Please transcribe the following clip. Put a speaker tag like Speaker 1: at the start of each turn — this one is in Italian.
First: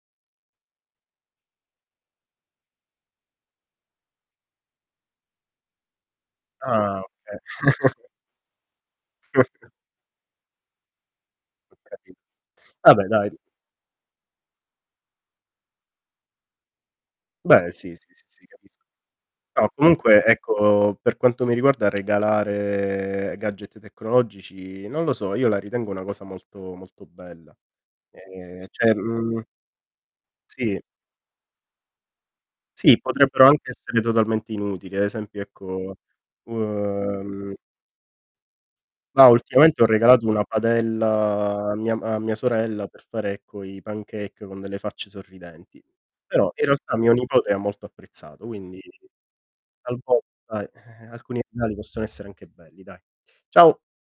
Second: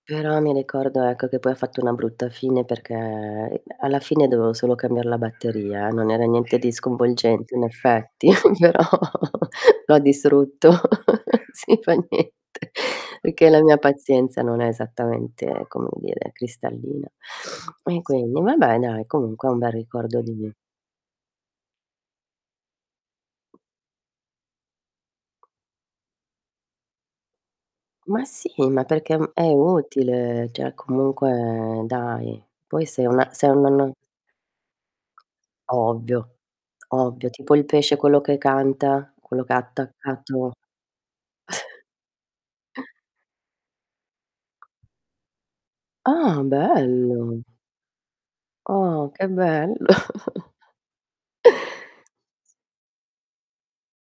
Speaker 1: Però mi ricordo, ecco, che poi ha fatto una brutta fine perché i alla fine dovevo solo cambiar la batteria, eh, non era niente di
Speaker 2: Ah,
Speaker 1: sconvolgente
Speaker 2: okay.
Speaker 1: in effetti, però lo ha distrutto. Sì,
Speaker 2: Ho
Speaker 1: fa
Speaker 2: capito
Speaker 1: niente,
Speaker 2: vabbè, dai.
Speaker 1: perché la mia pazienza non è esattamente, come dire, cristallina.
Speaker 2: Beh, sì,
Speaker 1: E
Speaker 2: sì, sì,
Speaker 1: quindi
Speaker 2: sì, capisco.
Speaker 1: vabbè dai, comunque è un
Speaker 2: No,
Speaker 1: bel ricordo
Speaker 2: comunque,
Speaker 1: di di
Speaker 2: ecco, per quanto mi riguarda regalare gadget tecnologici, non lo so, io la ritengo una cosa molto, molto bella.
Speaker 1: Ma sì,
Speaker 2: Ehm,
Speaker 1: ma
Speaker 2: cioè,
Speaker 1: perché è m è
Speaker 2: mhmm
Speaker 1: inutile, cioè
Speaker 2: Sì.
Speaker 1: comunque dai, poi
Speaker 2: Sì,
Speaker 1: sei una se
Speaker 2: potrebbero
Speaker 1: una
Speaker 2: anche
Speaker 1: non
Speaker 2: essere totalmente inutili. Ad esempio, ecco
Speaker 1: Ovvio
Speaker 2: u
Speaker 1: ovvio, tipo
Speaker 2: ehm
Speaker 1: il pesce quello che canta,
Speaker 2: Ma
Speaker 1: quello che ha
Speaker 2: ultimamente ho regalato una
Speaker 1: attaccato
Speaker 2: padella a mia ma a mia sorella per fare, ecco, i pancake con delle facce sorridenti.
Speaker 1: Ah,
Speaker 2: Però, in realtà mio
Speaker 1: bello.
Speaker 2: nipote ha molto apprezzato, quindi
Speaker 1: Oh, che bello.
Speaker 2: talvolta alcuni regali possono essere anche belli, dai. Ciao!